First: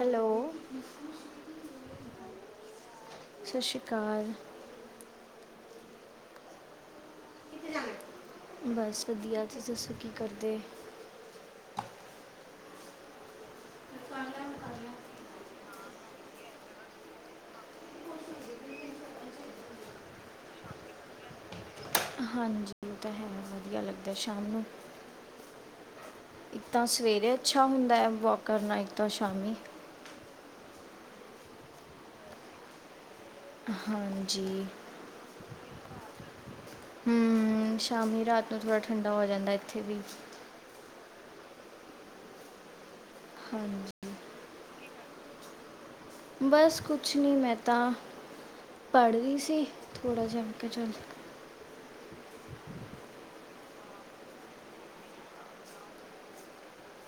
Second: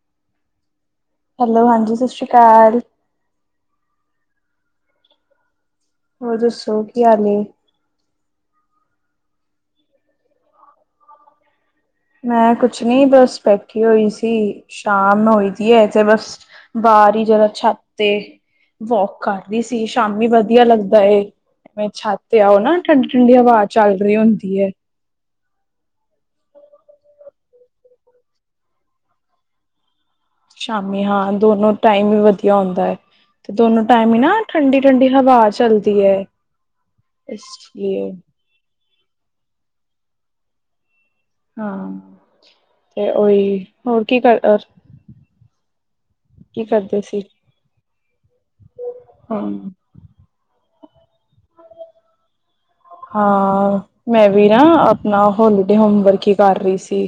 Hello. Hello ਹਾਂਜੀ ਸਸ ਰੀ ਕਾਲ। ਸਸ਼ੀ ਕਾਰ। ਹੋਰ ਦੱਸੋ, ਕੀ ਹਾਲ ਨੇ। ਬਸ ਵਦੀਆ, ਤੁਸੀ ਦੱਸੋ ਕੀ ਕਰਦੇ। ਮੈਂ ਕੁਛ ਨੀ ਬਸ ਬੈਠੀ ਹੋਈ ਸੀ, ਸ਼ਾਮ ਹੋਈ ਦੀ ਐ ਤੇ ਬਸ ਬਾਰ ਈ ਜਰਾ ਛੱਤ ਤੇ। ਵੌਕ ਕਰ ਰੀ ਸੀ ਸ਼ਾਮੀ ਵਦੀਆ ਲੱਗਦਾ ਏ। ਜਿਵੇਂ ਛੱਤ ਆਓ ਹਾਂਜੀ ਨਾ ਉਹ ਤਾਂ ਹੈ ਠੰਡੀ-ਠੰਡੀ ਹਵਾ ਵਧੀਆ ਚੱਲ ਲੱਗਦਾ ਰਈ ਸ਼ਾਮ ਹੁੰਦੀ ਨੂੰ ਐ। ਇੱਕ ਤਾਂ ਸਵੇਰੇ ਅੱਛਾ ਹੁੰਦਾ ਐ ਵੌਕ ਕਰਨਾ ਇੱਕ ਤਾਂ ਸ਼ਾਮੀ। ਸ਼ਾਮੀ ਹਾਂ ਦੋਨੋ ਟਾਈਮ ਵੀ ਵਦੀਆ ਹੁੰਦਾ ਐ। ਤੇ ਦੋਨੋ ਟਾਈਮ ਈ ਨਾ ਹਾਂਜੀ ਠੰਡੀ-ਠੰਡੀ ਹਵਾ ਚੱਲਦੀ ਐ। ਹੂੰ ਸ਼ਾਮੀ ਰਾਤ ਨੂੰ ਥੋੜਾ ਠੰਡਾ ਹੋ ਜਾਂਦਾ ਏਥੇ ਵੀ। ਹਾਂ ਤੇ ਓਈ ਹੋਰ ਹਾਂਜੀ ਕੀ ਕਰਦਾ ਬਸ ਕਰਦੇ ਕੁੱਛ ਸੀ ਨੀ ਮੈਂ ਤਾਂ ਪੜ ਰੀ ਸੀ ਹਾਂ ਥੋੜਾ ਜਾ ਮੈਂ ਕਿਆ ਚੱਲ ਹਾਂ ਮੈਂ ਵੀ ਨਾ ਆਪਨਾ ਹੋਲੀਡੇ ਹੋਮਵਰਕ ਈ ਕਰ ਰੀ ਸੀ।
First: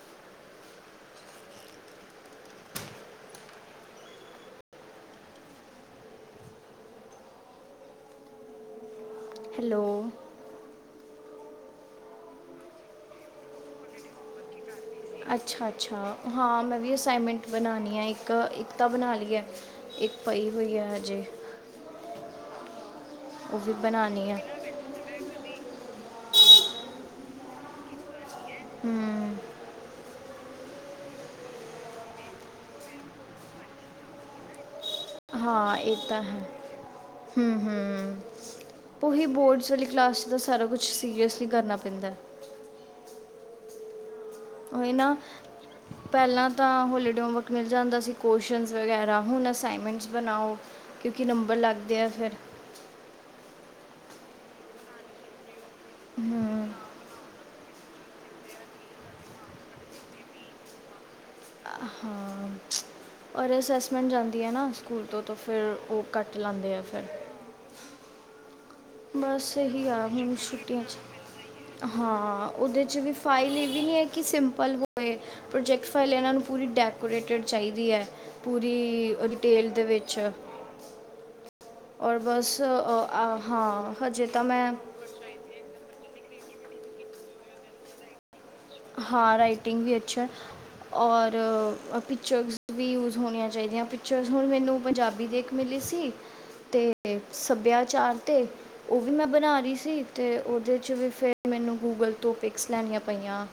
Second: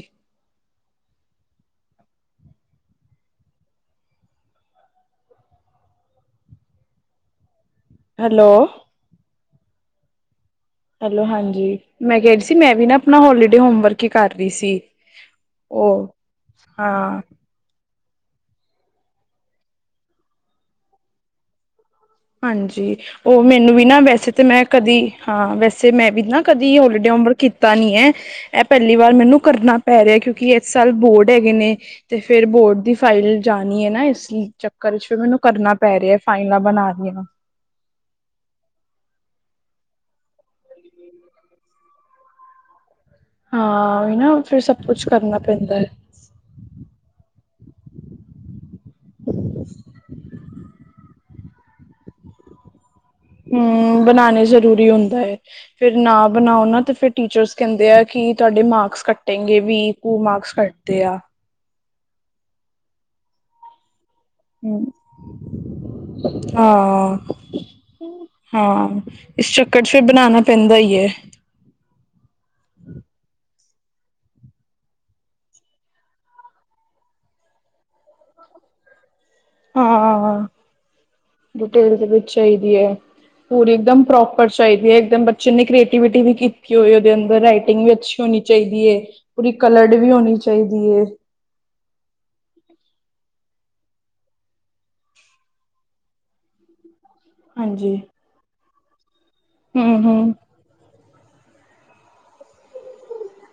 ਹੈਲੋ। ਹੈਲੋ। ਹੈਲੋ ਹਾਂਜੀ ਮੈਂ ਕੈ ਰੀ ਸੀ ਮੈਂ ਵੀ ਨਾ ਆਪਨਾ ਹੋਲੀਡੇ ਹੋਮ ਵਰਕ ਈ ਕਰ ਰੀ ਸੀ। ਅੱਛਾ-ਅੱਛਾ ਉਹ ਹਾਂ ਮੈਂ ਵੀ ਹਾਂ ਅਸਾਈਨਮੈਂਟ ਬਨਾਨੀ ਆ ਇੱਕ, ਇੱਕ ਤਾਂ ਬਨਾ ਲਈ ਐ ਇੱਕ ਪਈ ਹੋਈ ਆ ਹਜੇ। ਹਾਂਜੀ, ਓ ਮੈਨੂੰ ਵੀ ਨਾ ਵੈਸੇ ਬਣਾਉਣੀ ਹੈ ਤਾਂ ਮੈਂ ਕਦੀ ਹਾਂ ਵੈਸੇ ਮੈਂ ਵੀ ਨਾ ਕਦੀ ਹੋਲੀਡੇ ਹੋਮਵਰਕ ਕੀਤਾ ਨੀ ਐ। ਐ ਪੈਲੀ ਵਾਰ ਹੂੰ ਮੈਨੂੰ ਕਰਨਾ ਪੈ ਰਿਆ ਕਿਓਂਕਿ ਏਸ ਸਾਲ ਬੋਰਡ ਹੈਗੇ ਨੇ ਤੇ ਫੇਰ ਬੋਰਡ ਦੀ ਫਾਈਲ ਜਾਨੀ ਐ ਨਾ ਏਸ ਚੱ ਚੱਕਰ ਚ ਵੀ ਮੈਨੂੰ ਕਰਨਾ ਪੈ ਰਿਆ ਫਾਈਲਾਂ ਬਨਾ ਰ ਹੂੰ-ਹੂੰ। ਓਹੀ ਬੋਰਡਸ ਆਲੀ ਕਲਾਸ ਚ ਤਾਂ ਸਾਰਾ ਕੁਛ ਸੀਰੀਅਸਲੀ ਕਰਨਾ ਪੈਂਦਾ। ਹਾਂ ਓਈ ਨਾ ਫਿਰ ਸਬ ਕੁਛ ਕਰਨਾ ਪੈਂਦਾ ਐ। ਪੈਲਾਂ ਤਾਂ ਹੋਲੀਡੇ ਹੋਮਵਰਕ ਮਿਲ ਜਾਂਦਾ ਸੀ। ਕੁਅਸ਼ਨਜ ਵਗੈਰਾ ਹੁਨ ਅਸਾਈਨਮੈਂਟਸ ਬਨਾਓ, ਕਿਓਂਕਿ ਨੰਬਰ ਲੱਗਦੇ ਆ ਫੇਰ। ਹੂੰ, ਬਨਾਨੇ ਜ਼ਰੂਰੀ ਹੁੰਦਾ ਏ। ਫਿਰ ਨਾ ਬਨਾਓ ਹੂੰ ਨਾ ਤੇ ਫਿਰ ਟੀਚਰਸ ਕੈਂਦੇ ਆ ਕੇ ਤੁਆਡੇ ਮਾਰਕਸ ਕੱਟੇਗੇਂ ਵੀ ਓ ਮਾਰਕਸ ਕੱਟਦੇ ਆ। ਆ ਹਾਂ। ਔਰ ਅਸੈਸਮੈਂਟ ਜਾਂਦੀ ਐ ਨਾ ਸਕੂਲ ਤੋਂ ਤਾਂ ਫਿਰ ਓ ਕੱਟ ਲੈਂਦੇ ਆ ਫਿਰ। ਹਾਂ ਹਾਂ ਇਸ ਬਸ ਚੱਕਰ ਏਹੀ ਚ ਫਿਰ ਆ ਹੁਨ ਬਣਾਣਾ ਪੈਂਦਾ ਛੁੱਟੀਆਂ ਚ ਹੀ ਹੈ ਹਾਂ ਓਦੇ ਚ ਵੀ ਫਾਈਲ ਏ ਵੀ ਨਈਂ ਐ ਕੇ ਸਿੰਪਲ ਹੋਵੇ ਪ੍ਰੋਜੈਕਟ ਫਾਈਲ ਏਨਾਂ ਨੂੰ ਪੂਰੀ ਡੈਕੋਰੇਟਿਡ ਚਾਈਦੀ ਐ। ਪੂਰੀ ਓਦੀ ਤੇਲ ਦੇ ਵਿੱਚ ਹਾਂ ਡਿਟੇਲ ਦੇ ਔਰ ਵਿੱਚ ਬਸ ਚਾਹੀਦੀ ਹੈ ਅ ਪੂਰੀ ਹਾਂ। ਇੱਕਦਮ ਹਜੇ ਤਾਂ ਪ੍ਰੋਪਰ ਮੈਂ ਚਾਈਦੀ ਐ ਏਕਦਮ ਬੱਚੇ ਨੇ ਕ੍ਰੀਏਟੀਵੀਟੀ ਵੀ ਕੀ, ਕੀ ਹੋਏ ਓਦੇ ਅੰਦਰ ਰਾਈਟਿੰਗ ਵੀ ਅੱਛੀ ਹੋਨੀ ਚਾਈਦੀ ਏ, ਪੂਰੀ ਕਲਰਡ ਵੀ ਹੋਨੀ ਚਾਈਦੀ ਏ। ਰ ਅ ਪਿਚਗਸ ਵੀ ਯੂਜ਼ ਹੋਨੀਆਂ ਚਾਈਦੀਆਂ। ਪਿਚਰਸ ਹੁਨ ਮੈਨੂੰ ਪੰਜਾਬੀ ਦੇ ਇੱਕ ਮਿਲੀ ਸੀ ਤੇ ਹਾਂਜੀ ਸੱਭਿਆਚਾਰ ਤੇ ਓ ਵੀ ਮੈਂ ਬਨਾ ਰੀ ਹਮ ਸੀ ਤੇ ਹਮ ਓਦੇ 'ਚੋ ਵੀ ਫੇਰ ਮੈਨੂੰ ਗੂਗਲ ਤੋਂ ਪਿਕਸ ਲੈਨੀਆਂ ਪਈਆਂ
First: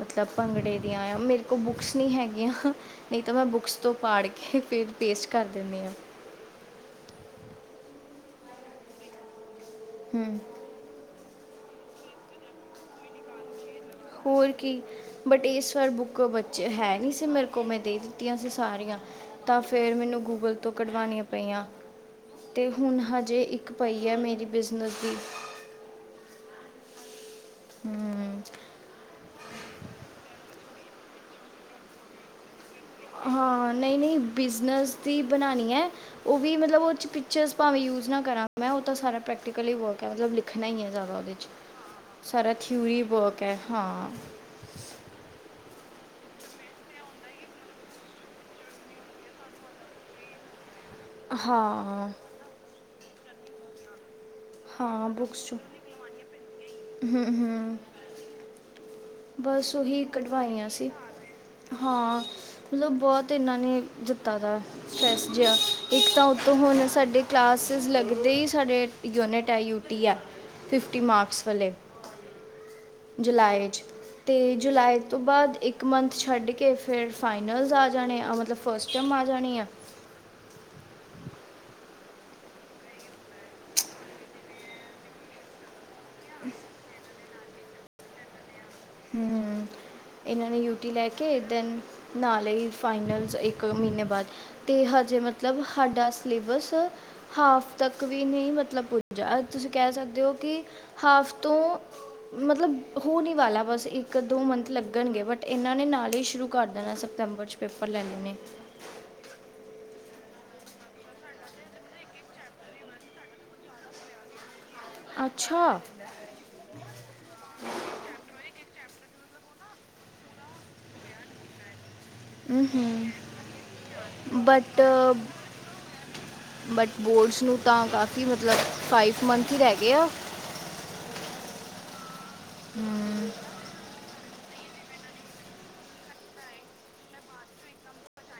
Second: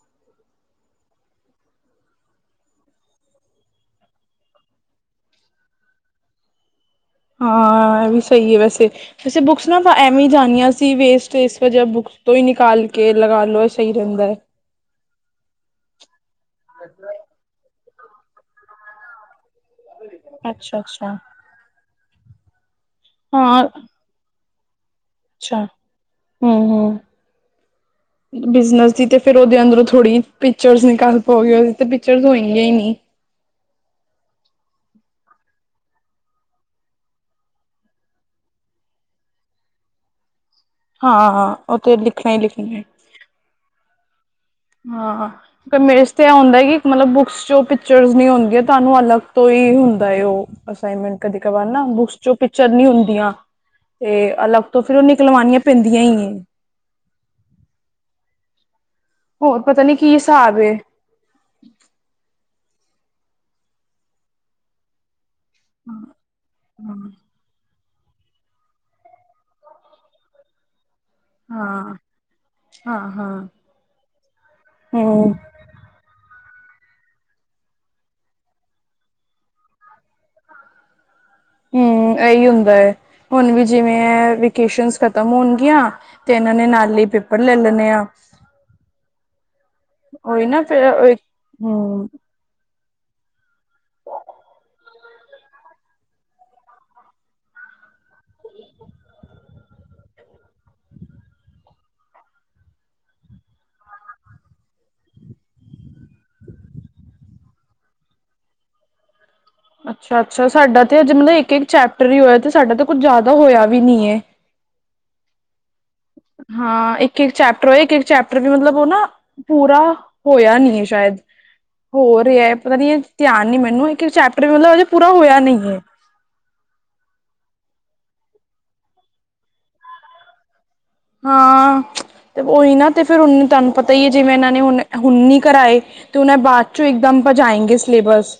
ਮਤਲਬ ਭੰਗੜੇ ਦੀਆਂ ਏਯਾਂ। ਮੇਰੇ ਕੋਲ ਬੁਕਸ ਨੀ ਹੈਗੀਆਂ। ਨਈ ਤਾਂ ਮੈਂ ਬੁਕਸ ਤੋਂ ਪਾੜ ਕੇ ਫੇਰ ਪੇਸਟ ਕਰ ਦਿੰਨੀ ਆਂ। ਹਾਂ, ਏ ਵੀ ਸਈ ਏ ਵੈਸੇ। ਵੈਸੇ ਬੁਕਸ ਨਾ ਵਾ ਐਵੇਂ ਈ ਹੂੰ ਜਾਨੀਆਂ ਸੀ ਵੇਸਟ ਤੇ ਏਸ ਵਜ੍ਹਾ ਬੁਕਸ ਤੋਂ ਹੀ ਨਿਕਾਲ ਕੇ ਲਗਾ ਲੋ ਐ ਸਈ ਰੇਂਦਾ ਐ। ਕਿ ਬਟ ਏਸ ਵਾਰ ਬੁੱਕ ਬੱਚੇ ਹੈ ਨੀ ਸੀ ਮੇਰੇ ਕੋਲ ਮੈਂ ਦੇ ਦਿੱਤੀਆਂ ਸੀ ਸਾਰੀਆਂ। ਤਾਂ ਫੇਰ ਮੇਨੂੰ ਗੂਗਲ ਤੋਂ ਅੱਛਾ ਅੱਛਾ ਕਢਵਾਨੀਆਂ ਪਈਆਂ ਤੇ ਹੂਨ ਹਜੇ ਹਾਂ ਇੱਕ ਪਈ ਐ ਮੇਰੀ ਬਿਜਨਸ ਦੀ ਅੱਛਾ, ਹੂ-ਹੂ ਹੂੰ ਬਿਜ਼ਨਸ ਦੀ ਤੇ ਫੇਰ ਓਦੇ ਅੰਦਰੋਂ ਥੋੜੀ ਪਿੱਚਰਸ ਨਿਕਲ ਪਾਓਗੇ ਓਦੇ ਤੇ ਪਿੱਚਰਸ ਹੋਏਂਗੀਆਂ ਈ ਨੀ। ਹਾਂ, ਨਈ-ਨਈ ਬਿਜ਼ਨਸ ਦੀ ਬਣਾਣੀ ਐ ਓ ਵੀ ਮਤਲਬ ਓਰ 'ਚ ਪਿੱਚਰਸ ਭਾਵੇਂ ਯੂਜ਼ ਨਾ ਕਰਾਂ ਮੈਂ, ਓ ਤਾਂ ਸਾਰਾ ਪ੍ਰੈਕਟੀਕਲ ਈ ਵਰਕ ਐ ਮਤਲਬ ਲਿ ਖਨਾ ਈ ਐ ਜ਼ਿਆਦਾ ਓਦੇ 'ਚ। ਹਾਂ ਉਹ ਤੇ ਲਿਖਣਾ ਹੀ ਸਾਰਾ ਲਿਖਣਾ ਹੈ। ਥਿਊਰੀ ਵਰਕ ਐ, ਹਾਂ। ਹਾਂ। ਕਮੇਜ਼ ਤੇ ਐ ਹੁੰਦਾ ਈ ਏ ਕਿ ਮਤਲਬ ਬੁਕਸ 'ਚੋਂ ਪਿੱਚਰਸ ਨੀ ਹੋਨਗੀਆਂ, ਤੁਆਨੂੰ ਅਲੱਗ ਤੋਂ ਈ ਹੁੰਦਾ ਏ ਓ। ਅਸਾਈਨਮੈਂਟ ਕਦੀ ਕਵਾਰ ਨਾ ਹਾਂ ਬੁਕਸ 'ਚੋਂ ਪਿੱਚਰ ਨੀ ਹੁੰਦੀਆਂ। ਤੇ ਅਲੱਗ ਤੋਂ ਫਿਰ ਓ ਨਿਕਲਵਾਨੀਆਂ ਪੇਂਦੀਆਂ ਈ ਏ। ਹੂ-ਹੂ। ਹੋਰ ਬਸ ਪਤਾ ਨੀ ਉਹੀ ਕੀ ਹਿਸਾਬ ਕਢਵਾਈਆਂ ਏ। ਸੀ। ਹਾਂ, ਮਤਲਬ ਬੋਤ ਏਨਾਂ ਨੇ ਦਿੱਤਾ ਤਾ ਸਟਰੈਸ ਜਿਆ। ਇੱਕ ਤਾਂ, ਉੱਤੋਂ ਹੁਨ ਸਾਡੇ ਕਲਾਸਿਸ ਲੱਗਦੇ ਈ ਸਾਡੇ ਯੂਨਿਟ ਐ, ਯੂ ਟੀ ਐ, ਫਿਫਟੀ ਮਾਕ ਸ ਵਲੇ ਹਾਂ, ਹਾਂ-ਹਾਂ। ਜੁਲਾਈ 'ਚ ਤੇ ਜੁਲਾਈ ਤੇ ਹੂੰ-ਹੂੰ ਬਾਦ ਇੱ ਕ ਮੰਥ ਛੱਡ ਕੇ ਫੇਰ ਫਾਈਨਲਸ ਆ ਜਾਨੇ ਆ। ਅ ਮਤਲਬ ਫਸਟ ਟਮ ਆ ਜਾਣੀ ਆ। ਹੂੰ, ਐਈ ਹੁੰਦੈ। ਹੁਨ ਵੀ ਜਿਵੇਂ ਐ ਵਿਕੇਸ਼ਨਸ ਖਤਮ ਹੋਨਗੀਆਂ ਤੇ ਏਨਾਂ ਨੇ ਨਾਲ ਈ ਪੇਪਰ ਲੱਲ ਲਨੇ ਆ। ਹੂੰ, ਉਹੀ ਏਨਾਂ ਨੇ ਨਾ ਯੂ ਟੀ ਫਿਰ ਲੈ ਕੇ ਦੈਨੰ ਹੂੰ ਨਾਲ ਨਈ ਫਾਈਨਲਸ ਏੱਕ ਮੀਂਨ੍ਹੇ ਬਾਦ ਤੇ ਹਜੇ ਮਤਲਬ ਹਾਡਾ ਸਲੇਬਸ ਹਾਫ ਤੱਕ ਵੀ ਨੀ ਮਤਲਬ ਪੁੱਜਾ। ਅੱਜ ਤੁਸੀ ਕੈ ਸਕਦੇ ਓ ਕਿ ਹਾਫ ਤੋਂ ਮਤਲਬ ਹੋਨ ਈ ਵਾਲਾ ਬਸ ਇੱਕ-ਦੋ ਮੰਥ ਲੱਗਨਗੇ ਬਟ ਏਨਾਂ ਨੇ ਨਾਲ ਈ ਸ਼ੁਰੂ ਕਰ ਦੇਨਾ ਸੈਪਤੰਬਰ 'ਚ ਪੇਪਰ ਲੈਨੇ ਨੇ। ਅੱਛਾ-ਅੱਛਾ ਸਾਡਾ ਤੇ ਅਜੇ ਮਤਲਬ ਏੱਕ-ਏੱਕ ਚੈਪਟਰ ਈ ਹੋਇਆ ਤੇ ਸਾਡਾ ਤਾਂ ਕੁੱਝ ਜਾਦਾ ਹੋਇਆ ਵੀ ਨੀ ਐ। ਅੱਛਾ! ਹਾਂ ਏੱਕ-ਏੱਕ ਚੈਪਟਰ ਓ, ਏੱਕ-ਏੱਕ ਚੈਪਟਰ ਵੀ ਮਤਲਬ ਵੋ ਨਾ ਪੂਰਾ ਹੋਇਆ ਨੀ ਐ ਸ਼ਾਯਦ ਹੋ ਰਿਐ ਹੂੰ ਪਤਾ ਨੀ, ਧਿਆਨ ਨੀ ਮੈਨੂੰ ਇੱਕ-ਇੱਕ ਚੈਪਟਰ ਵੀ ਮਤਲਬ ਬਟ ਅਜੇ ਪੂਰਾ ਹੋਇਆ ਨੀ ਏ। ਬਟ ਬੋਰਡਸ ਨੂੰ ਤਾਂ ਕਾਫੀ ਮਤਲਬ ਫਾਈਫ ਮੰਥ ਈ ਰੈ ਗੇ ਆ। ਹਾਂ, ਤੇ ਓਈ ਨਾ ਤੇ ਫਿਰ ਹਮ, ਉਨੰ ਤੁਆਨੂੰ ਪਤਾ ਈ ਏ ਜਿਵੇਂ ਏਨਾਂ ਨੇ ਹੁਨ ਅ ਹੁਨ ਨੀ ਕਰਾਏ ਤੋ ਓਨਾਂ ਨੇ ਬਾਦ 'ਚੋਂ ਇਕਦਮ ਭਜਾਏਂਗੇ ਸਲੇਬਸ।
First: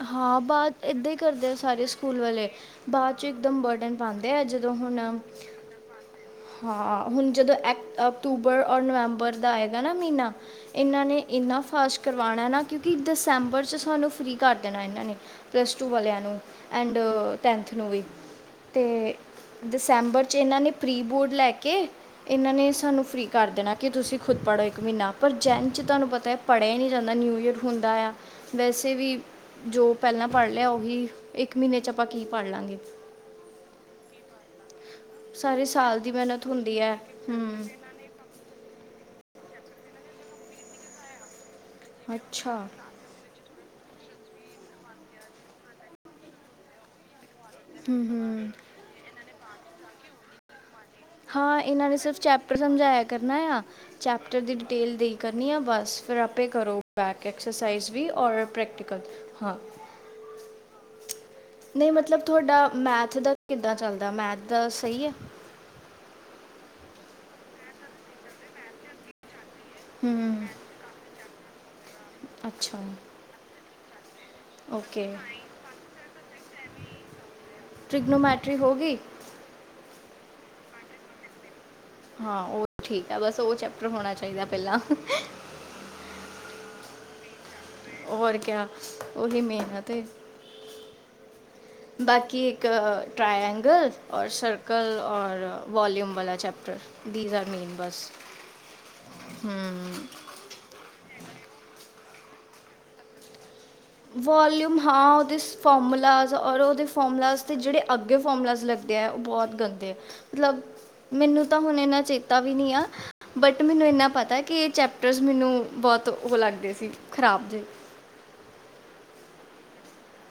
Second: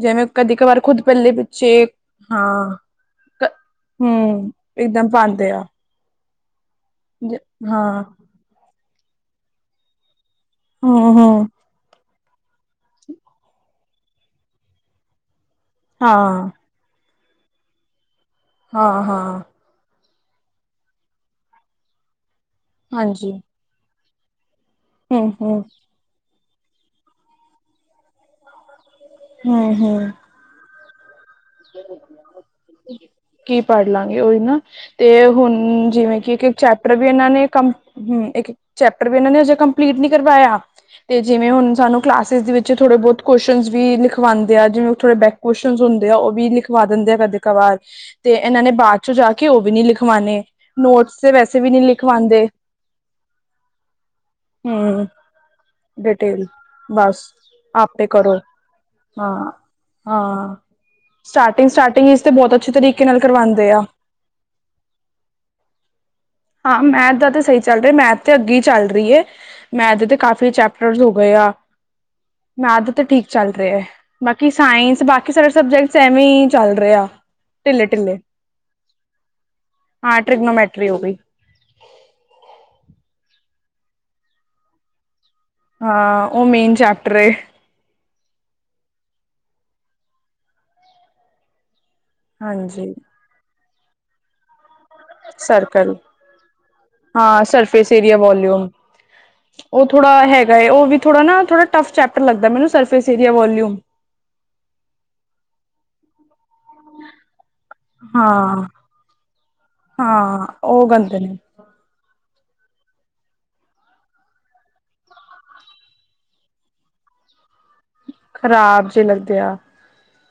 ਜਿਵੇਂ, ਹਾਂ ਕਦੀ ਬਾਅਦ -ਕਵਾਰ ਖੁਦ ਇੱਦਾਂ ਹੀ ਪਿਲੇ ਕਰਦੇ ਆ ਪਿੱਛੇ ਸਾਰੇ ਸਕੂਲ ਵਾਲੇ ਹਾਂ। ਬਾਅਦ 'ਚ ਇੱਕਦਮ ਬਰਡਨ ਪਾਉਂਦੇ ਆ ਹੂੰ, ਜਦੋਂ ਇੱਕਦਮ ਹੁਣ ਪਾਉਂਦੇ ਆ ਹਾਂ ਹੁਣ, ਜਦੋਂ ਐਕ ਹਾਂ ਅਕਤੂਬਰ, ਔਰ ਨਵੰਬਰ, ਦਾ ਹੈਗਾ ਨਾ ਮਹੀਨਾ ਇਹਨਾਂ ਹਮ ਨੇ ਹਮ ਇੰਨਾ ਫਾਸਟ ਕਰਵਾਉਣਾ ਨਾ, ਕਿਉਂਕਿ ਦਸੰਬਰ 'ਚ ਸਾਨੂੰ ਫ੍ਰਰੀ ਕਰ ਦੇਣਾ ਇਹਨਾਂ ਨੇ, ਪਲੱਸ ਟੂ ਵਾਲਿਆਂ ਨੂੰ ਹਾਂ ਐਂਡ ਤੈਥ ਨੂੰ ਵੀ ਹਾਂ ਅਤੇ ਹਾਂ ਦਸੈਂਬਰ 'ਚ, ਇਹਨਾਂ ਨੇ ਪ੍ਰੀ ਬੋਰਡ ਲੈ ਕੇ, ਇਹਨਾਂ ਨੇ ਸਾਨੂੰ ਫਰੀ, ਹਾਂਜੀ ਕਰ ਦੇਣਾ ਕਿ ਤੁਸੀਂ, ਖੁਦ ਪੜ੍ਹੋ ਇੱਕ ਮਹੀਨਾ ਪਰ, ਹਮ ਹਮ ਚੈਨ 'ਚ ਤੁਹਾਨੂੰ ਪਤਾ ਪੜ੍ਹਿਆ ਹੀ, ਨਹੀਂ ਜਾਂਦਾ। ਨਿਊ ਈਅਰ ਹੁੰਦਾ ਆ, ਵੈਸੇ! ਵੀ ਹਮ ਜੋ ਹਮ ਪਹਿਲਾਂ ਪੜ੍ਹ ਲਿਆ ਉਹੀ ਇੱਕ ਮਹੀਨੇ 'ਚ, ਆਪਾਂ ਕੀ ਪੜ੍ਹ ਲਵਾਂਗੇ ਕੀ ਪੜ੍ਹ ਲਾਂਗੇ, ਉਹੀ ਨਾ ਤੇ ਹੁਣ ਸਾਰੇ ਸਾਲ ਦੀ ਜਿਵੇਂ ਕਿ, ਮਿਹਨਤ ਇੱਕ ਹੁੰਦੀ ਚੈਪਟਰ ਹੈ ਵੀ ਇਹਨਾਂ ਨੇ ਹੂੰ ਕੰ ਹਮ, ਇੱਕ ਚੈਪਟਰ ਵੀ ਇਹਨਾਂ ਨੇ, ਹਜੇ ਕੰਪਲੀਟ ਨਈ ਕਰਵਾਇਆ, ਤੇ ਜਿਵੇਂ ਹੁਣ ਸਾਨੂੰ ਕਲਾਸਿਸ, ਅੱਛਾ ਵਿੱਚ ਥੋੜੇ- ਬਹੁਤ ਕੁਸ਼ਚਨ ਵੀ ਲਿਖਾਉਂਦੇ ਆ, ਜਿਵੇਂ ਉਹ ਥੋੜ੍ਹੇ ਬੈਕ ਕੁਸ਼ਚਸ਼ਨਸ ਹੁੰਦੇ ਆ ਵੀ, ਲਿਖਵਾ ਦਿੰਦੇ ਆ ਕਦੇ- ਕਬਾਰ ਹੂੰ ਤੇ ਹੂੰ ਇਹਨਾਂ ਨੇ, ਬਾਅਦ ਚ ਜਾ ਕੇ ਉਹ ਵੀ, ਨਈ ਲਿਖਵਾਉਣੇ ਨੋਟਸ ਤੇ ਹਾਂ, ਵੈਸੇ ਵੀ ਨਹੀਂ ਇਹਨਾਂ ਨੇ ਸਿਰਫ਼ ਲਿਖਵਾਉਂਦੇ ਚੈਪਟਰ ਸਮਝਾਇਆ ਕਰਨਾ ਆ, ਚੈਪਟਰ ਦੀ ਡਿਟੇਲ ਹੂੰ ਦੇ ਕਰਨੀ ਹਾਂ ਬਸ, ਫਿਰ ਆਪੇ ਡਿਟੇਲ ਕਰੋ ਬਸ ਬੈਕ ਐਕਸਰਸਾਈਜ਼ ਆਪੇ ਵੀ, ਕਰੋ ਔਰ ਪ੍ਰੈਕਟੀਕਲ ਹਾਂ ਹਾਂ। ਸਟਾਰਟਿੰਗ- ਨਹੀਂ ਸਟਾਰਟਿੰਗ ਮਤਲਬ ਵਿੱਚ ਤੇ ਬਹੁਤ ਤੁਹਾਡਾ ਅੱਛੇ ਤਰੀਕੇ ਮੈਥ ਨਾਲ ਦਾ ਕਰਵਾਦੇ ਕਿੱਦਾਂ ਆ ਚੱਲਦਾ ਮੈਥ ਦਾ ਸਹੀ ਹੈ ਹਾਂ, ਮੈਥ ਦਾ ਤਾਂ ਸਹੀ ਚੱਲ ਰਿਹਾ, ਮੈਥ ਤੇ ਅੱਗੇ ਹੀ ਚੱਲ ਰਹੀ ਏ ਮੈਥ ਦੇ ਹੂੰ ਕਾਫੀ ਚੈਪਟਰ ਹੋ ਗਏ ਆ, ਅੱਛਾ ਮੈਥ ਤੇ ਠੀਕ ਚੱਲ ਰਿਹਾ ਏ ਬਾਕੀ ਸਾਇੰਸ, ਓਕੇ ਬਾਕੀ ਸਾਰੇ ਸਬਜੈਕਟ ਵੀ ਚੱਲ ਰਿਹਾ, ਢਿੱਲੇ- ਢਿੱਲੇ ਟ੍ਰਿਗਨੋਮੈਟਰੀ ਹੋ ਗਈ ਹਾਂ ਟ੍ਰਿਗਨੋਮੈਟਰੀ, ਹੋ ਗਈ ਹਾਂ, ਉਹ ਠੀਕ ਆ, ਬਸ ਉਹ ਚੈਪਟਰ ਹੋਣਾ ਚਾਹੀਦਾ ਪਹਿਲਾਂ ਹਾਂ, ਉਹ ਮੇਨ ਚੈਪਟਰ ਏ ਹੋਰ ਕਿਆ, ਉਹੀ ਮੇਨ ਤੇ ਬਾਕੀ, ਇੱਕ ਹਾਂਜੀ ਟਰਾਇਐਂਗਲ, ਔਰ ਸਰਕਲ ਔਰ, ਸਰਕਲ ਵਾਲੀਅਊਮ ਵਾਲਾ ਚੈਪਟਰ, ਦੀਜ਼ ਹਾਂ ਆਰ ਮੇਨ ਸਰਫੇਸ ਬਸ ਏਰੀਆ ਵੋਲਿਊਮ ਉਹ ਥੋੜਾ ਹੈਗਾ ਏ, ਉਹ ਵੀ ਥੋੜਾ ਨਾ ਥੋੜਾ ਟਫ ਚੈਪਟਰ ਲੱਗਦਾ ਮੈਨੂੰ, ਸਰਫੇਸ ਏਰੀਆ ਵਾਲੀਆਂ- ਊਮ ਵਾਲਿਮ ਹਾਂ ਉਹਦੇ ਫਾਰਮੂਲਾ, ਔਰ ਉਹਦੇ ਫਾਰਮੂਲਾ ਦੇ ਜਿਹੜੇ ਅੱਗੇ ਹਾਂ ਫੋਮੂਲਾਜ਼ ਲੱਗਦੇ ਆ, ਉਹ ਬਹੁਤ ਗੰਦੇ ਹਾਂ ਮਤਲਬ ਉਹ ਗੰਦੇ ਨੇ ਮੈਨੂੰ ਤਾਂ ਹੁਣ, ਇੰਨਾ ਚੇਤਾ ਵੀ ਨਹੀਂ ਆ ਬਟ ਮੈਨੂੰ, ਇੰਨਾ ਪਤਾ ਕਿ ਇਹ ਚੈਪਟਰਸ, ਮੈਨੂੰ ਬਹੁਤ ਉਹ ਲੱਗਦੇ ਸੀ। ਖ਼ਰਾਬ ਜੇਹੇ ਖ਼ਰਾਬ ਜਿਹੇ ਲੱਗਦੇ ਆ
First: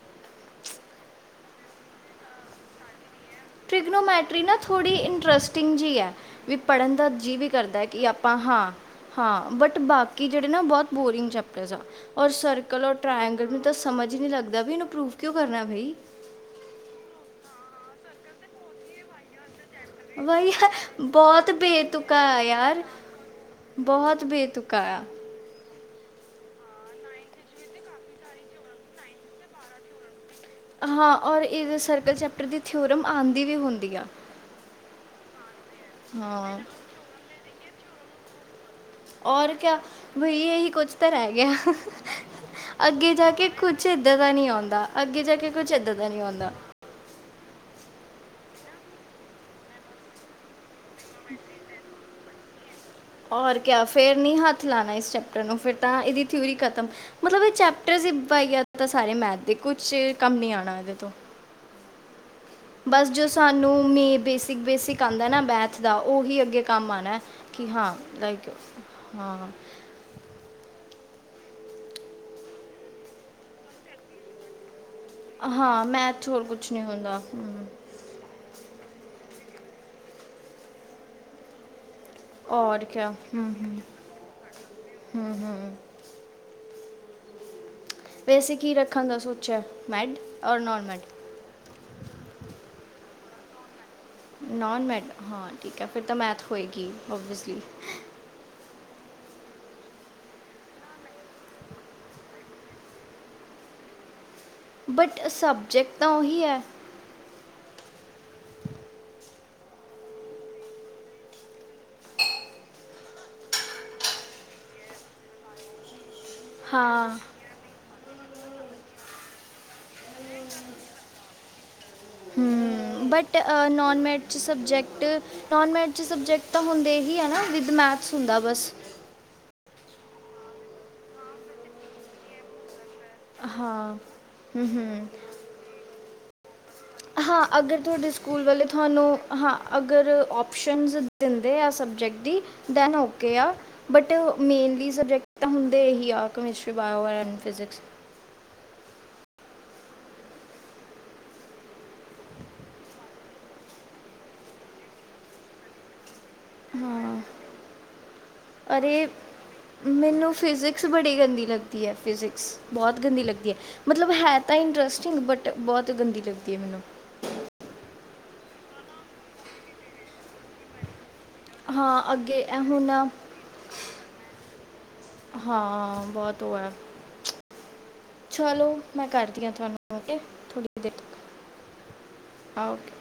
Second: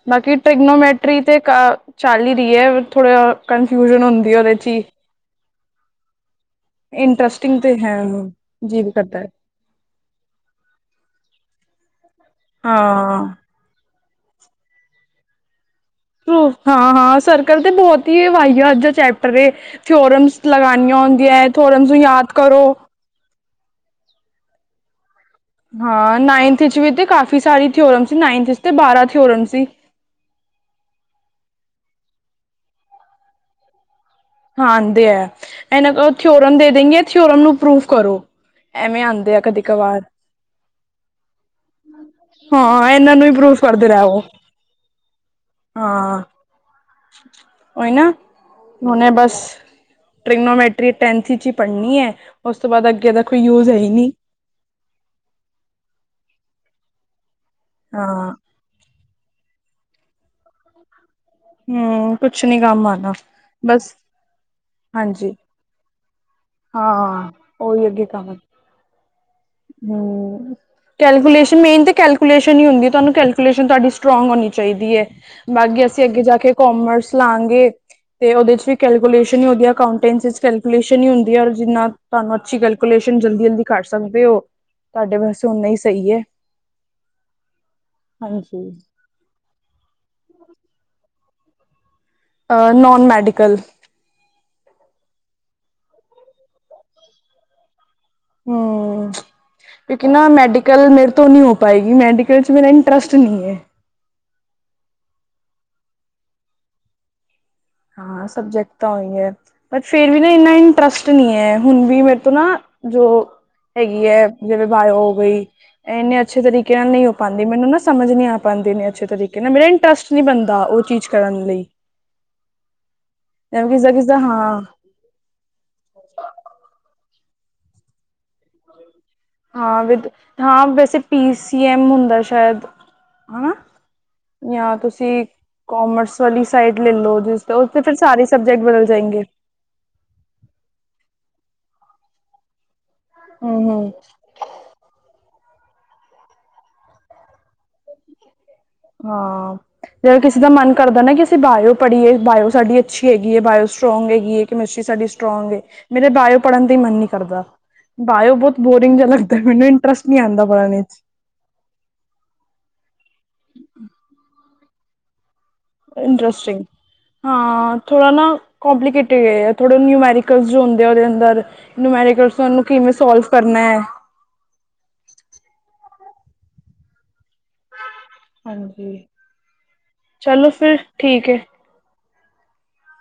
ਬਾਕੀ ਟੈਗਨੋਮੈਟਰੀ, ਤੇ ਕ ਚਲ, ਈ ਰਹੀ ਹੈ ਥੋੜ੍ਹਾ ਟ੍ਰਿਗਨੋਮੈਟਰੀ ਨਾ, ਥੋੜੀ ਇੰਟਰਸਟਿੰਗ ਜਿਹੀ ਹੈ ਵੀ ਪੜ੍ਹਨ ਦਾ, ਜੀਅ ਵੀ ਇੰਟਰਸਟਿੰਗ ਤੇ ਕਰਦਾ ਹੈ ਕਿ, ਆਪਾਂ ਹਾਂ। ਜੀ ਵੀ ਕਰਦਾ ਹੈ ਹਾਂ ਬਟ ਬਾਕੀ, ਜਿਹੜੇ ਨਾ ਬਹੁਤ ਬੋਰਿੰਗ ਚੈਪਟਰਸ ਆ, ਔਰ ਸਰਕਲ, ਔਰ ਹਾਂ ਟ੍ਰਇਂਗਲ ਤਾਂ ਸਮਝ ਹੀ ਨਹੀਂ ਲੱਗਦਾ, ਵੀ ਇਹਨੂੰ ਪ੍ਰੂਵ ਕਿਉਂ ਕਰਨਾ ਬਈ ਪਰੂਫ ਹਾਂ -ਹਾਂ ਸਰਕਲ ਤੇ ਬਹੁਤ ਹੀ ਵਾਈਜਾਜ ਦਾ ਚੈਪਟਰ ਏ ਥੁੱਰਮਸ ਵਈ ਲਗਉਣੀਆਂ ਹੁੰਦੀਆਂ, ਬਹੁਤ ਥੁਰੋਮਸ ਨੂੰ ਬੇਤੁਕਾ ਯਾਦ ਆ ਕਰੋ ਯਾਰ ਬਹੁਤ ਬੇ ਤੁਕਾ, ਇਆ ਹਾਂ ਨਾਈਨਥ, ' ਵੀ ਤੇ ਕਾਫੀ ਸਾਰੀ ਥਿਓਰਮ ਸੀ। ਨਾਇਨਥ ਚ ਤੇ ਬਾਰਾਂ, ਥਿਓਰਮ ਸੀ। ਹਾਂ ਔਰ, ਇਹ ਸਰਕਲ ਚੈਪਟਰ ਦੀ, ਥਿਊਰਮ ਆਦੀ ਵੀ ਹੁੰਦੀ ਆ ਹਾਂ ਦੇ ਹੈ ਇਹਨਾਂ ਥਿਓਰਮ ਹਾਂ ਦੇ -ਦੇ ਗੇ ਥਿਓਰਮ ਨੂੰ ਪ੍ਰੂਵ ਕਰੋ ਐਵੇਂ ਆਂਦੇ ਆ ਔਰ ਕਦੀ ਕਿਆ ਕਵਾਰ ਬਈ ਇਹੀ ਕੁਛ ਤਾਂ ਰਹਿ ਗਿਆ। ਹਾਂ ਅੱਗੇ ਇਹਨਾਂ ਨੂੰ ਜਾ ਹੀ ਕੇ ਪ੍ਰੂਫ ਕੁਛ ਕਰਦੇ ਰਹਿ ਇੱਦਾਂ ਉਹ ਦਾ ਨਈ ਆਉਂਦਾ, ਅੱਗੇ ਜਾ ਕੇ ਕੁਛ ਦਾ ਨੀ ਆਉਂਦਾ ਓ ਈ ਨਾ ਹੁੰਨੇ ਬਸ ਟ੍ਰਨੋ ਮ ਟਰਿਪ ਐਨ ਚੀਚੀ ਚ ਹੀ ਪੜ੍ਹਨੀ ਹੈ ਉਸ ਤੋਂ ਬਾਅਦ ਦਾ ਕੋਈ ਔਰ ਯੂਜ ਹੈ ਕਿਆ ਹੀ ਨਹੀਂ ਫਿਰ ਨੀ ਹੱਥ ਚਲਾਣੇ ਇਸ ਚੈਪਟਰ ਨੂੰ, ਫਿਰ ਤਾਂ ਇਹਦੀ ਥਿਊਰੀ ਖਤਮ ਮਤਲਬ ਇਹ ਚੈਪਟਰ ਈ ਹਾਂ ਬਾਈਯਾਤ ਯਾਤ ਸਾਰੇ ਮੈਥ ਦੇ ਕੁਛ ਚ ਕੰਮ ਨੀ ਆਉਣਾ ਇਹਦੇ ਤੋਂ ਹੁ ਕੁੱਛ ਨੀ ਕੰਮ ਬਸ ਆਉਣਾ ਜੋ ਸਾਨੂੰ ਬਸ ਮ ਬੇਸਿਕ ਬੇਸਿਕ ਆਉਂਦਾ ਹਾਂਜੀ ਨਾ ਮੈਥ ਦਾ ਉਹੀ ਅੱਗੇ ਕੰਮ ਆਣਾ। ਹਾਂ ਕਿ ਹਾਂ ਲਾਈਕ, ਹਾਂ ਹੂੰ। ਕੈਲਕੂਲੇਸ਼ਨ ਮੇਨ ਤਾਂ ਕੈਲਕੂਲੇਸ਼ਨ ਹੁੰਦੀ ਐ, ਤੁਹਾਨੂੰ ਕੈਕੂਲੇਸ਼ਨ ਤੁਹਾਡੀ ਸਟਰੋਂਗ ਹੋਣੀ ਚਾਹੀਦੀ ਆ। ਹਾਂ ਬਾਕੀ ਅਸੀਂ ਅੱਗੇ ਮੈਥ ਜਾ ਹੋਰ ਕੇ ਕੁਝ ਨਹੀਂ ਕੋਮਰਸ ਹੁੰਦਾ ਹਮ, ਲਾਂਗੇ। ਤੇ ਓਦੇ ਚ ਵੀ ਕੈਲਕੂਲੇਸ਼ਨ ਈ ਹੁੰਦੀ ਆ। ਅਕਾਂਉਟੈਂਸੀ ਚ ਕੈਲਕੂਲੇਸ਼ਨ ਈ ਹੁੰਦੀ ਐ ਔਰ ਜਿੰਨਾ ਤੁਾਨੂੰ ਅੱਛੀ ਔਰ ਕਿਆ ਕੈਲਕੂਲੇਸ਼ਨ ਹਮ ਜਲਦੀ-ਜਲਦੀ ਹਮ ਕਾਰ ਸਕਦੇ ੳ, ਤਾਡੇ ਹਮ ਵਾਸਤੇ ਓਨਾ ਈ ਹਮ ਸਈ ਏ। ਵੈਸੇ ਕੀ ਰੱਖਣ ਦਾ ਸੋਚੇਆ ਮੈੱਡ ਔਰ ਨੋਨ ਮੈੱਡ? ਅ ਨੋਨ ਮੈਡੀਕਲ। ਨੋਨ ਮੈਡ, ਹਾਂ ਠੀਕੈ ਫਿਰ ਤਾਂ ਮੈਥ ਹੋਏਗੀ ਓਬੀਸਿਲੀ। ਹੂੰ। ਕਿਉਂਕਿ ਨਾ ਮੈਡੀਕਲ ਮੇਰੇ ਤੋਂ ਨੀਂ ਹੋ ਪਾਏਗੀ ਮੈਡੀਕਲ 'ਚ ਮੇਰਾ ਇੰਟਰਸਟ ਨੀਂ ਐ। ਬਟ ਸਬਜੈਕਟ ਤਾਂ ਓਹੀ ਐ? ਹਾਂ ਸਬਜੈਕਟ ਤਾਂ ਓਈ ਐ। ਬਟ ਫੇਰ ਵੀ ਨਾ ਏਂਨਾ ਇੰਟਰਸਟ ਨੀ ਐ ਹੁਣ ਵੀ ਮੇਰੇ ਤੋਂ ਨਾ, ਜੋ ਹੈਗੀ ਐ, ਜਿਵੇਂ ਬਾਏਓ ਹੋ ਗਈ। ਏਂਨੇ ਅੱਛੇ ਤਰੀਕੇ ਨਾ ਨਈ ਹਾਂ ਹੋ ਪਾਂਦੀ, ਮੇਨੂੰ ਨਾ ਸਮਝ ਨਈ ਆ ਪਾਂਦੀ ਇੰਨੇ ਅੱਛੇ ਤਰੀਕੇ ਨਾਲ ਮੇਰਾ ਇੰਟਰਸਟ ਨੀ ਬਨਦਾ ਓ ਚੀਜ ਕਰਨ ਲਈ। ਹੂੰ, ਬਟ ਅ ਜਿਵੇਂ ਕਿਸਦਾ ਨੋਨ ਕਿਸਦਾ ਮੈਡ 'ਚ ਹਾਂ ਸਬਜੈਕ ਟ ਨੋਨ ਮੈਡ 'ਚ ਸਬਜੈਕਟ ਤਾਂ ਹੁੰਦੇ ਹੀ ਐ ਨਾ ਵਿਦ ਮੈਥਸ ਹੁੰਦਾ ਬਸ। ਹਾਂ ਵਿਦ, ਹਾਂ ਵੈਸੇ ਪੀ ਸੀ ਐਮ ਹੁੰਦਾ ਸ਼ਾਏਦ ਹਾਂ? ਹਮ ਯਾਂ ਹਮ ਤੁਸੀਂ ਕੋਮਰਸ ਵਾਲੀ ਸਾਈਡ ਲਲੋ ਜਿਸ ਹਾਂ ਤ, ਓਤੇ ਅਗਰ ਫੇਰ ਤੁਹਾਡੇ ਸਾਰੇ ਸਕੂਲ ਸਬਜੈਕਟ ਵਾਲੇ ਬਦਲ ਤੁਹਾਨੂੰ ਜਾਏਂਗੇ। ਹਾਂ ਅਗਰ ਓਪਸ਼ਨਜ਼, ਦਿੰਦੇ ਆ ਸਬਜੈਕਟ ਦੀ, ਦੈਨ ਓਕੇ ਆ hmm hmm but mainly subject ਤਾਂ ਹੁੰਦੇ ਹੀ ਆ ਕਮਿਸਟਰੀ, ਬਾਏਓ ਐਂਡ ਫਿਜ਼ੀਕਸ। ਹਾਂ ਜਦ ਕਿਸੇ ਦਾ ਮਨ ਕਰਦਾ ਨਾ ਕਿ ਅਸੀਂ ਬਾਏਓ ਪੜ੍ਹੀਏ ਬਾਏਓ ਸਾਡੀ ਅੱਛੀ ਹੈਗੀ ਏ ਬਾਇਓ ਸਟਰੋਂਗ ਹੈਗੀ ਏ, ਕੈਮਿਸਟਰੀ ਸਾਡੀ ਸਟਰੋਂਗ ਏ, ਮੇਰੇ ਬਾਏਓ ਪੜ੍ਹਨ ਦਾ ਈ ਮਨ ਨੀ ਹਾਂ ਕਰਦਾ, ਬਾਏਓ ਬੋਤ ਬੋਰਿੰਗ ਜੇਆ ਅਰੇ ਲੱਗਦਾ ਮਿਨੂੰ ਇੰਟਰਸਟ ਨੀਂ ਮੈਨੂੰ ਆਂਦਾ ਪੜ੍ਹਨ ਇੱਚ [unintelligible] ਗੰਦੀ ਲੱਗ ਦੀ ਐ ਫਿਜ਼ਿਕਸ, ਬੋਤ ਗੰਦੀ ਲੱਗਦੀ ਐ ਮਤਲਬ ਹੈ ਤਾਂ ਇੰਟਰਸਟਿੰਗ ਬਟ ਬਹੁਤ ਗੰਦੀ ਲੱਗਦੀ ਹੈ ਇੰਟਰਸਟਿੰਗ ਮੈਨੂੰ ਹਾਂ ਥੋੜ੍ਹਾ ਨਾ, ਕੋੋਂਪਲੀਕੇਟਿਡ ਏ, ਥੋੜ੍ਹੇ ਨਿਊਮੈਰੀਕਲਜ਼ ਜੇ ਹੁੰਦੇ ਆ ਓਦੇ ਅੰਦਰ ਹਾਂ ਨਿਊਮੈਰੀਕਲਸ ਅੱਗੇ ਐ ਓਨੂੰ ਹੁਣ ਕਿਵੇਂ ਨਾ, ਸੋਲਵ ਕਰਨਾ ਐ? ਹਾਂ ਬੋਤ ੳ ਐ ਚ੍ਵਾਲੋ ਹਾਂਜੀ ਮੈਂ ਕਾਰਦੀ ਆਂ ਤੁਆਨੂੰ, ਓਕੇ ਚਲੋ ਫਿਰ ਥੋੜ੍ਹੀ ਦੇਰ ਤੱਕ, ਠੀਕ ਹੈ। ਓਕੇ।